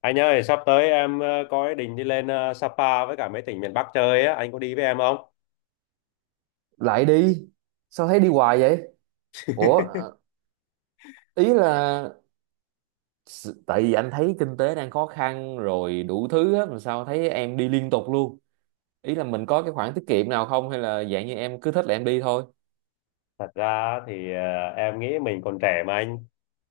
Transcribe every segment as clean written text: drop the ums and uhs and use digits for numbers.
Anh ơi, sắp tới em có ý định đi lên Sapa với cả mấy tỉnh miền Bắc chơi á, anh có đi với em không? Lại đi. Sao thấy đi hoài vậy? ủa ờ, ý là tại vì anh thấy kinh tế đang khó khăn rồi đủ thứ á, mà sao thấy em đi liên tục luôn. Ý là mình có cái khoản tiết kiệm nào không, hay là dạng như em cứ thích là em đi thôi? Thật ra thì em nghĩ mình còn trẻ mà anh.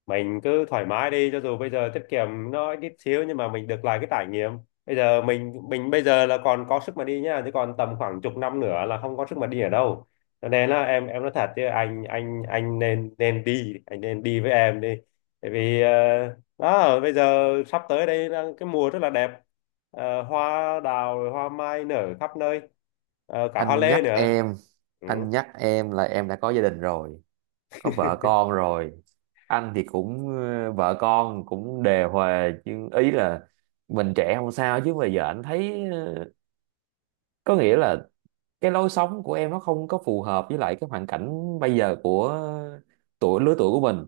Mình cứ thoải mái đi, cho dù bây giờ tiết kiệm nó ít xíu nhưng mà mình được lại cái trải nghiệm. Bây giờ mình bây giờ là còn có sức mà đi nhá, chứ còn tầm khoảng chục năm nữa là không có sức mà đi ở đâu. Cho nên là em nói thật chứ anh nên nên đi, anh nên đi với em đi. Tại vì đó, bây giờ sắp tới đây là cái mùa rất là đẹp. Hoa đào hoa mai nở khắp nơi. Cả hoa Anh lê nhắc nữa. em, anh nhắc em là em đã có gia đình rồi, có vợ con rồi. Anh thì cũng vợ con cũng đề hòa, nhưng ý là mình trẻ không sao, chứ bây giờ anh thấy có nghĩa là cái lối sống của em nó không có phù hợp với lại cái hoàn cảnh bây giờ của tuổi, lứa tuổi của mình.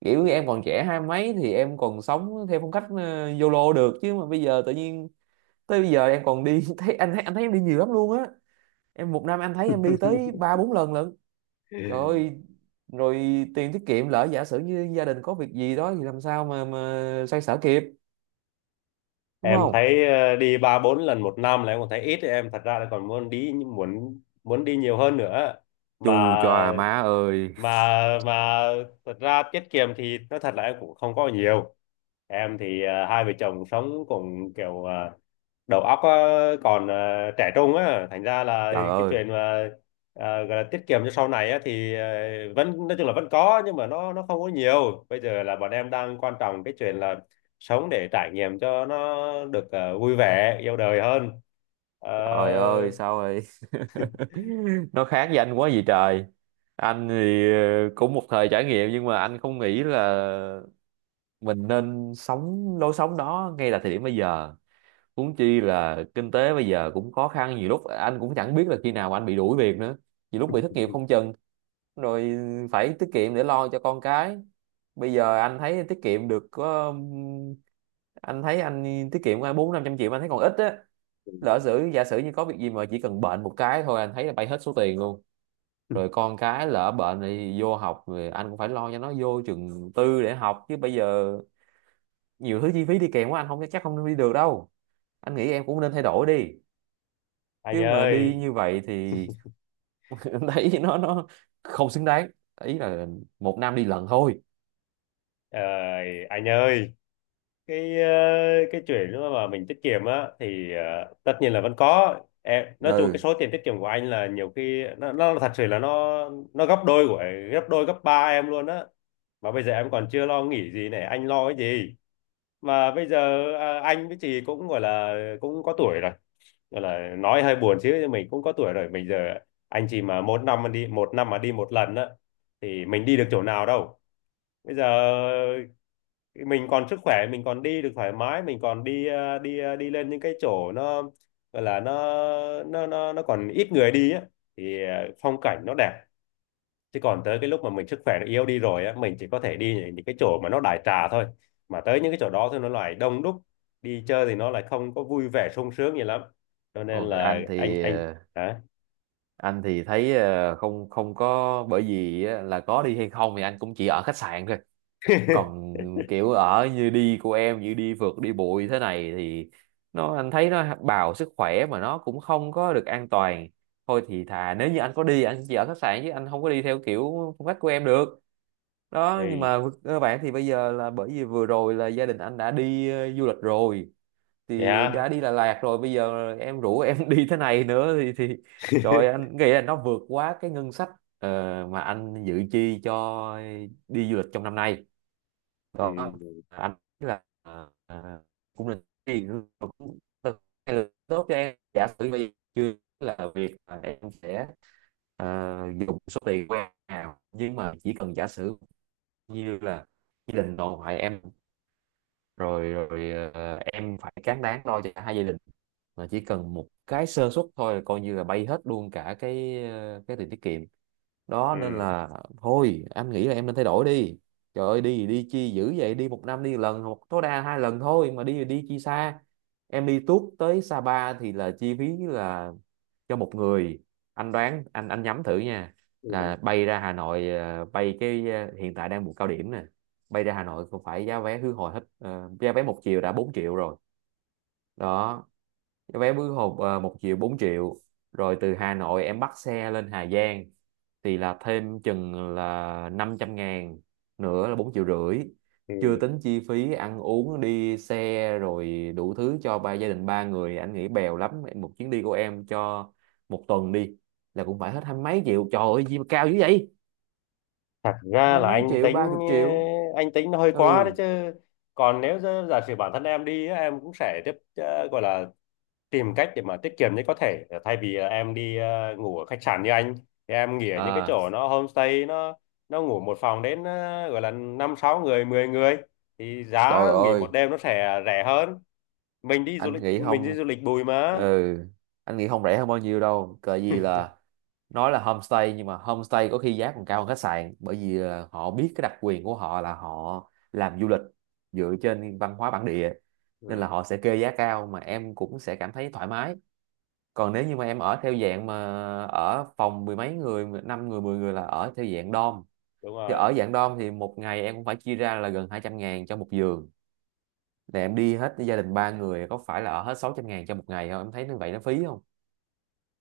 Kiểu như em còn trẻ hai mấy thì em còn sống theo phong cách YOLO được, chứ mà bây giờ tự nhiên tới bây giờ em còn đi thấy anh, thấy anh thấy em đi nhiều lắm luôn á. Em một năm anh thấy em đi tới ba bốn lần lận. Trời Ừ. ơi! Rồi tiền tiết kiệm, lỡ giả sử như gia đình có việc gì đó thì làm sao mà xoay sở kịp? Đúng Em không? thấy đi ba bốn lần một năm là em còn thấy ít, em thật ra là còn muốn đi, muốn muốn đi nhiều hơn nữa mà. Chù chòa má ơi! mà mà Thật ra tiết kiệm thì nói thật là em cũng không có nhiều. Em thì hai vợ chồng sống cùng kiểu, đầu óc á, còn trẻ trung á, thành ra là Trời cái ơi! chuyện mà gọi là tiết kiệm cho sau này á thì vẫn nói chung là vẫn có, nhưng mà nó không có nhiều. Bây giờ là bọn em đang quan trọng cái chuyện là sống để trải nghiệm cho nó được vui vẻ yêu đời hơn. Ờ, Trời ơi, sao rồi, nó khác với anh quá gì trời. Anh thì cũng một thời trải nghiệm, nhưng mà anh không nghĩ là mình nên sống lối sống đó ngay là thời điểm bây giờ. Huống chi là kinh tế bây giờ cũng khó khăn, nhiều lúc anh cũng chẳng biết là khi nào anh bị đuổi việc nữa, nhiều lúc bị thất nghiệp không chừng. Rồi phải tiết kiệm để lo cho con cái. Bây giờ anh thấy tiết kiệm được có anh thấy anh tiết kiệm bốn năm trăm triệu mà anh thấy còn ít á. Lỡ sử, giả sử như có việc gì mà chỉ cần bệnh một cái thôi anh thấy là bay hết số tiền luôn. Rồi con cái lỡ bệnh thì vô học, rồi anh cũng phải lo cho nó vô trường tư để học, chứ bây giờ nhiều thứ chi phí đi kèm quá, anh không chắc không đi được đâu. Anh nghĩ em cũng nên thay đổi đi, anh chứ mà đi ơi, như vậy thì em thấy nó không xứng đáng. Ý là một năm đi lần thôi. ờ, anh ơi cái ờ, cái chuyện đó mà mình tiết kiệm á thì tất nhiên là vẫn có. Em nói chung cái Ừ. số tiền tiết kiệm của anh là nhiều khi nó thật sự là nó gấp đôi của gấp đôi gấp ba em luôn á. Mà bây giờ em còn chưa lo nghĩ gì này, anh lo cái gì? Mà bây giờ anh với chị cũng gọi là cũng có tuổi rồi. Gọi là nói hơi buồn chứ nhưng mình cũng có tuổi rồi. Bây giờ anh chị mà một năm mà đi, một năm mà đi một lần á thì mình đi được chỗ nào đâu. Bây giờ mình còn sức khỏe, mình còn đi được thoải mái, mình còn đi lên những cái chỗ nó gọi là nó còn ít người đi á thì phong cảnh nó đẹp. Chứ còn tới cái lúc mà mình sức khỏe nó yếu đi rồi á, mình chỉ có thể đi những cái chỗ mà nó đại trà thôi. Mà tới những cái chỗ đó thì nó lại đông đúc, đi chơi thì nó lại không có vui vẻ sung sướng gì lắm. Cho nên Rồi là anh anh thì anh hả? anh thì thấy không, không có, bởi vì á, là có đi hay không thì anh cũng chỉ ở khách sạn thôi. Còn kiểu ở như đi của em như đi phượt đi bụi thế này thì nó anh thấy nó bào sức khỏe mà nó cũng không có được an toàn. Thôi thì thà nếu như anh có đi anh chỉ ở khách sạn, chứ anh không có đi theo kiểu phong cách của em được. Đó, nhưng Thì mà các bạn thì bây giờ là bởi vì vừa rồi là gia đình anh đã đi du lịch rồi, thì đã yeah. đi Đà Lạt rồi, bây giờ em rủ em đi thế này nữa thì trời ơi, anh nghĩ là nó vượt quá cái ngân sách ờ, mà anh dự chi cho đi du lịch trong năm nay. Đó, Ừ. ảnh là, cũng là cũng tốt cho em. Giả sử bây, chưa, là việc mà em sẽ, ờ, dùng số tiền của em nào, nhưng mà chỉ cần giả sử như là gia đình nội ngoại em rồi rồi, em phải cán đáng lo cho cả hai gia đình, mà chỉ cần một cái sơ suất thôi là coi như là bay hết luôn cả cái, cái tiền tiết kiệm đó, nên Ừ. là thôi anh nghĩ là em nên thay đổi đi. Trời ơi, đi thì đi chi dữ vậy, đi một năm đi lần hoặc tối đa hai lần thôi, mà đi thì đi chi xa. Em đi tuốt tới Sapa thì là chi phí là cho một người, anh đoán, anh nhắm thử nha, Ừ. là bay ra Hà Nội bay cái hiện tại đang mùa cao điểm nè, bay ra Hà Nội cũng phải giá vé khứ hồi hết giá vé một chiều đã 4 triệu rồi. Đó, vé khứ hộp à, một triệu 4 triệu. Rồi từ Hà Nội em bắt xe lên Hà Giang thì là thêm chừng là 500 ngàn, nữa là 4 triệu rưỡi. Chưa Ừ. tính chi phí ăn uống đi xe rồi đủ thứ cho ba gia đình, ba người anh nghĩ bèo lắm một chuyến đi của em cho một tuần đi là cũng phải hết hai mấy triệu. Trời ơi gì mà cao dữ vậy, Thật ra hai là mấy anh triệu, ba tính chục triệu. anh tính nó hơi quá Ừ. đấy chứ. Còn nếu giả giả sử bản thân em đi á, em cũng sẽ tiếp gọi là tìm cách để mà tiết kiệm nhất có thể, thay vì là em đi ngủ ở khách sạn như anh, thì em nghỉ ở những cái À. chỗ nó homestay, nó ngủ một phòng đến gọi là năm sáu người 10 người thì giá Trời nghỉ một ơi! đêm nó sẽ rẻ hơn. Anh nghĩ Mình đi không, du lịch bụi mà. ừ, anh nghĩ không rẻ hơn bao nhiêu đâu, cờ gì là, nói là homestay nhưng mà homestay có khi giá còn cao hơn khách sạn, bởi vì họ biết cái đặc quyền của họ là họ làm du lịch dựa trên văn hóa bản địa, nên là Ừ, họ sẽ kê giá cao mà em cũng sẽ cảm thấy thoải mái. Còn nếu như mà em ở theo dạng mà ở phòng mười mấy người, năm người, mười người là ở theo dạng dom, đúng thì rồi. ở dạng dom thì một ngày em cũng phải chia ra là gần 200 ngàn cho một giường, để em đi hết gia đình ba người có phải là ở hết 600 ngàn cho một ngày không, em thấy như vậy nó phí không?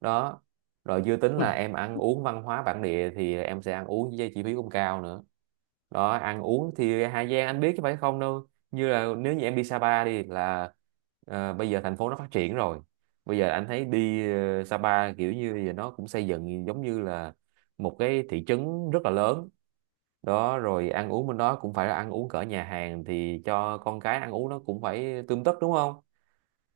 Đó, rồi chưa tính là em ăn uống văn hóa bản địa thì em sẽ ăn uống với chi phí cũng cao nữa. Đó, ăn uống thì Hà Giang anh biết chứ phải không, đâu như là nếu như em đi Sapa đi là bây giờ thành phố nó phát triển rồi. Bây giờ anh thấy đi Sapa kiểu như bây giờ nó cũng xây dựng giống như là một cái thị trấn rất là lớn. Đó, rồi ăn uống bên đó cũng phải là ăn uống cỡ nhà hàng thì cho con cái ăn uống nó cũng phải tươm tất đúng không?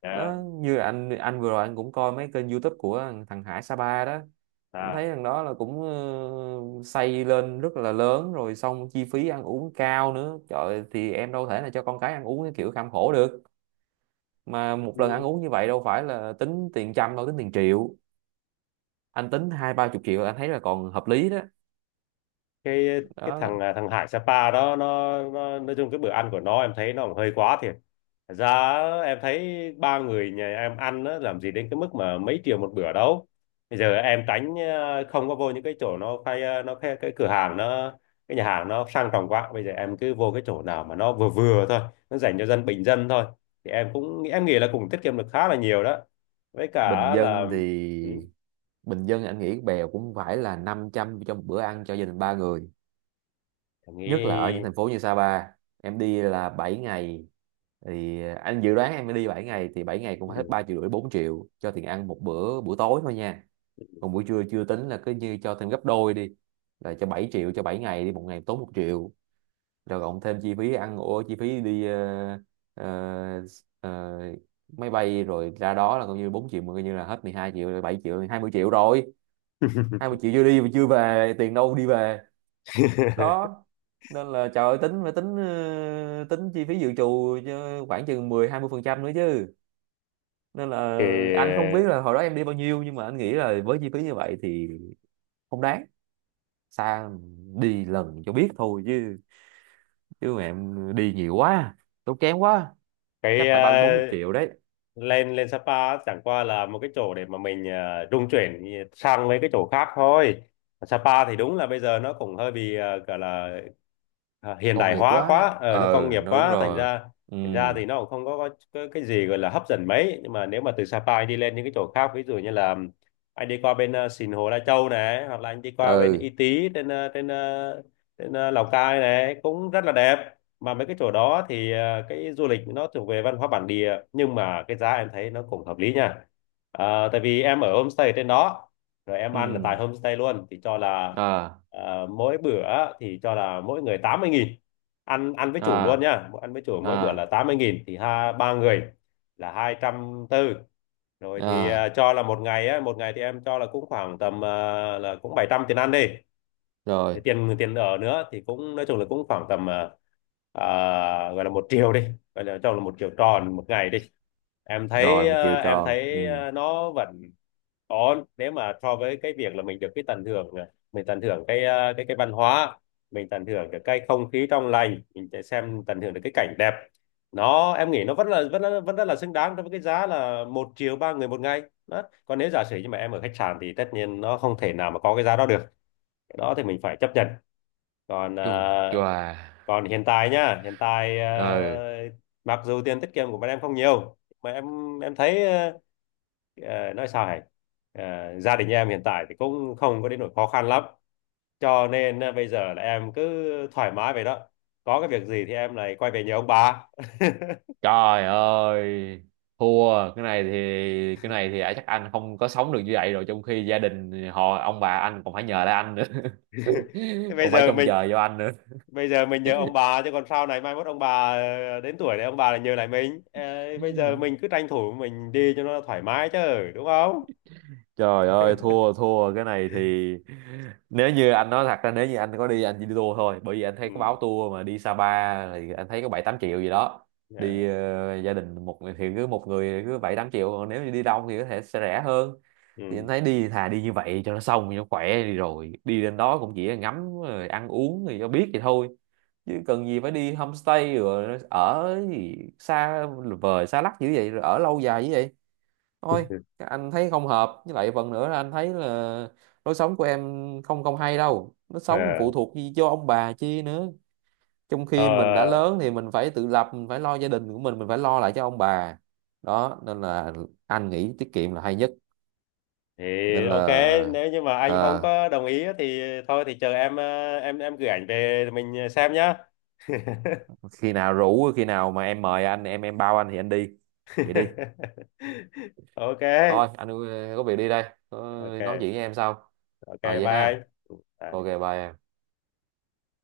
Đó. Nó như anh vừa rồi anh cũng coi mấy kênh YouTube của thằng thằng Hải Sapa đó. Anh à thấy thằng đó là cũng xây lên rất là lớn rồi xong chi phí ăn uống cao nữa, trời ơi, thì em đâu thể là cho con cái ăn uống cái kiểu kham khổ được. Mà một lần ăn uống như vậy đâu phải là tính tiền trăm đâu, tính tiền triệu. Anh tính hai ba chục triệu là anh thấy là còn hợp lý đó. cái thằng Đó, à, thằng Hải Sapa đó, nó nói chung cái bữa ăn của nó em thấy nó cũng hơi quá thiệt. Thật ra em thấy ba người nhà em ăn á, làm gì đến cái mức mà mấy triệu một bữa đâu. Bây giờ em tránh không có vô những cái chỗ nó khai nó khai, cái cửa hàng nó, cái nhà hàng nó sang trọng quá. Bây giờ em cứ vô cái chỗ nào mà nó vừa vừa thôi, nó dành cho dân bình dân thôi, thì em cũng em nghĩ là cũng tiết kiệm được khá là nhiều đó. Với bình cả là dân thì ừ, bình dân anh nghĩ bèo cũng phải là 500 cho một bữa ăn cho gia đình ba người, em nhất là ở những nghĩ. thành phố như Sapa. Em đi là 7 ngày thì anh dự đoán em mới đi 7 ngày thì 7 ngày cũng phải hết Ừ. 3 triệu rưỡi, 4 triệu cho tiền ăn một bữa buổi tối thôi nha. Còn buổi trưa chưa tính, là cứ như cho thêm gấp đôi đi, là cho 7 triệu cho 7 ngày đi, một ngày tốn một triệu. Rồi cộng thêm chi phí ăn ô, chi phí đi ờ, ờ, máy bay rồi ra đó là coi như 4 triệu, mà coi như là hết 12 triệu rồi, 7 triệu, 20 triệu rồi. Hai mươi triệu chưa đi mà chưa về, tiền đâu đi về? Đó, nên là trời ơi, tính phải tính tính chi phí dự trù cho khoảng chừng mười hai mươi phần trăm nữa chứ. Nên là anh không biết Thì là hồi đó em đi bao nhiêu, nhưng mà anh nghĩ là với chi phí như vậy thì không đáng. Xa, đi lần cho biết thôi chứ, chứ mà em đi nhiều quá, tốn kém quá, cái chắc ờ, phải ba bốn chục triệu đấy. lên lên Sapa chẳng qua là một cái chỗ để mà mình trung chuyển sang mấy cái chỗ khác thôi. Sapa thì đúng là bây giờ nó cũng hơi bị gọi là hiện Công đại nghiệp hóa quá quá, nó ờ công nghiệp nó đúng quá. Thành rồi. ra Ừ. thành ra thì nó cũng không có, có cái gì gọi là hấp dẫn mấy, nhưng mà nếu mà từ Sapa anh đi lên những cái chỗ khác, ví dụ như là anh đi qua bên Sìn Hồ Lai Châu này, hoặc là anh đi qua bên Ừ. Y Tý, Lào Cai này cũng rất là đẹp. Mà mấy cái chỗ đó thì cái du lịch nó thuộc về văn hóa bản địa, nhưng mà cái giá em thấy nó cũng hợp lý nha. Tại vì em ở homestay trên đó rồi em ăn là tại Ừ. homestay luôn thì cho là À. Mỗi bữa, thì cho là mỗi người 80.000, ăn ăn với chủ luôn À. nhá. Ăn với chủ mỗi bữa là À. 80.000 thì ha ba người là 240. Rồi thì À. Cho là một ngày á, một ngày thì em cho là cũng khoảng tầm là cũng 700 tiền ăn đi. Rồi Thì tiền tiền ở nữa thì cũng nói chung là cũng khoảng tầm gọi là 1 triệu đi, gọi là cho là 1 triệu tròn một ngày đi. em thấy rồi, một chiều ờ, em tròn, ừ. thấy ờ, nó vẫn có, nếu mà so với cái việc là mình được cái tận hưởng này, mình tận hưởng cái ờ, cái văn hóa, mình tận hưởng được cái không khí trong lành, mình sẽ xem tận hưởng được cái cảnh đẹp, nó em nghĩ nó vẫn là, vẫn rất là xứng đáng đối với cái giá là 1 triệu ba người một ngày. Đó. Còn nếu giả sử như mà em ở khách sạn thì tất nhiên nó không thể nào mà có cái giá đó được, cái đó thì mình phải chấp nhận. Còn ờ, Chù chòa! còn hiện tại nhá, Ừ. Mặc dù tiền tiết kiệm của bọn em không nhiều, mà em thấy nói sao hả? Ờ, Gia đình em hiện tại thì cũng không có đến nỗi khó khăn lắm. Cho nên bây giờ là em cứ thoải mái vậy đó. Có cái việc gì thì em lại quay về nhờ ông bà. Trời ơi, thua, cái này thì, cái này thì à, chắc anh không có sống được như vậy rồi, trong khi gia đình họ ông bà anh còn phải nhờ lại anh nữa. Thế bây Còn phải giờ trông mình chờ vô anh nữa. bây giờ mình nhờ ông bà, chứ còn sau này mai mốt ông bà đến tuổi này ông bà lại nhờ lại mình. Ờ, Bây giờ mình cứ tranh thủ mình đi cho nó thoải mái chứ, đúng không? Trời ơi, thua thua cái này thì, nếu như anh nói, thật ra nếu như anh có đi anh chỉ đi tour thôi, bởi vì anh thấy Ừ. có báo tour mà đi Sapa thì anh thấy có bảy tám triệu gì đó. Ờ, Đi gia đình một người thì cứ một người cứ bảy tám triệu, còn nếu như đi đông thì có thể sẽ rẻ hơn. Thì Ừ. anh thấy đi thà đi như vậy cho nó xong cho nó khỏe, đi rồi đi lên đó cũng chỉ là ngắm rồi ăn uống thì cho biết vậy thôi, chứ cần gì phải đi homestay rồi ở gì xa vời xa lắc dữ vậy, rồi ở lâu dài dữ vậy. Thôi, anh thấy không hợp, với lại phần nữa là anh thấy là lối sống của em không, không hay đâu, nó sống phụ Ờ. thuộc gì cho ông bà chi nữa. Trong Ờ, khi mình đã lớn thì mình phải tự lập, mình phải lo gia đình của mình phải lo lại cho ông bà. Đó, nên là anh nghĩ tiết kiệm là hay nhất. thì Nên ok. là Nếu như mà anh không ờ, có đồng ý á thì thôi thì chờ em, em gửi ảnh về rồi mình xem nhá. khi nào rủ, khi nào mà em mời anh, em bao anh thì anh đi. Vậy đi. Ok, Thôi anh có việc đi đây. Có, nói ok, chuyện với em sau. ok, Rồi bye vậy anh. ha. Ừ, Ok, bye. bye em.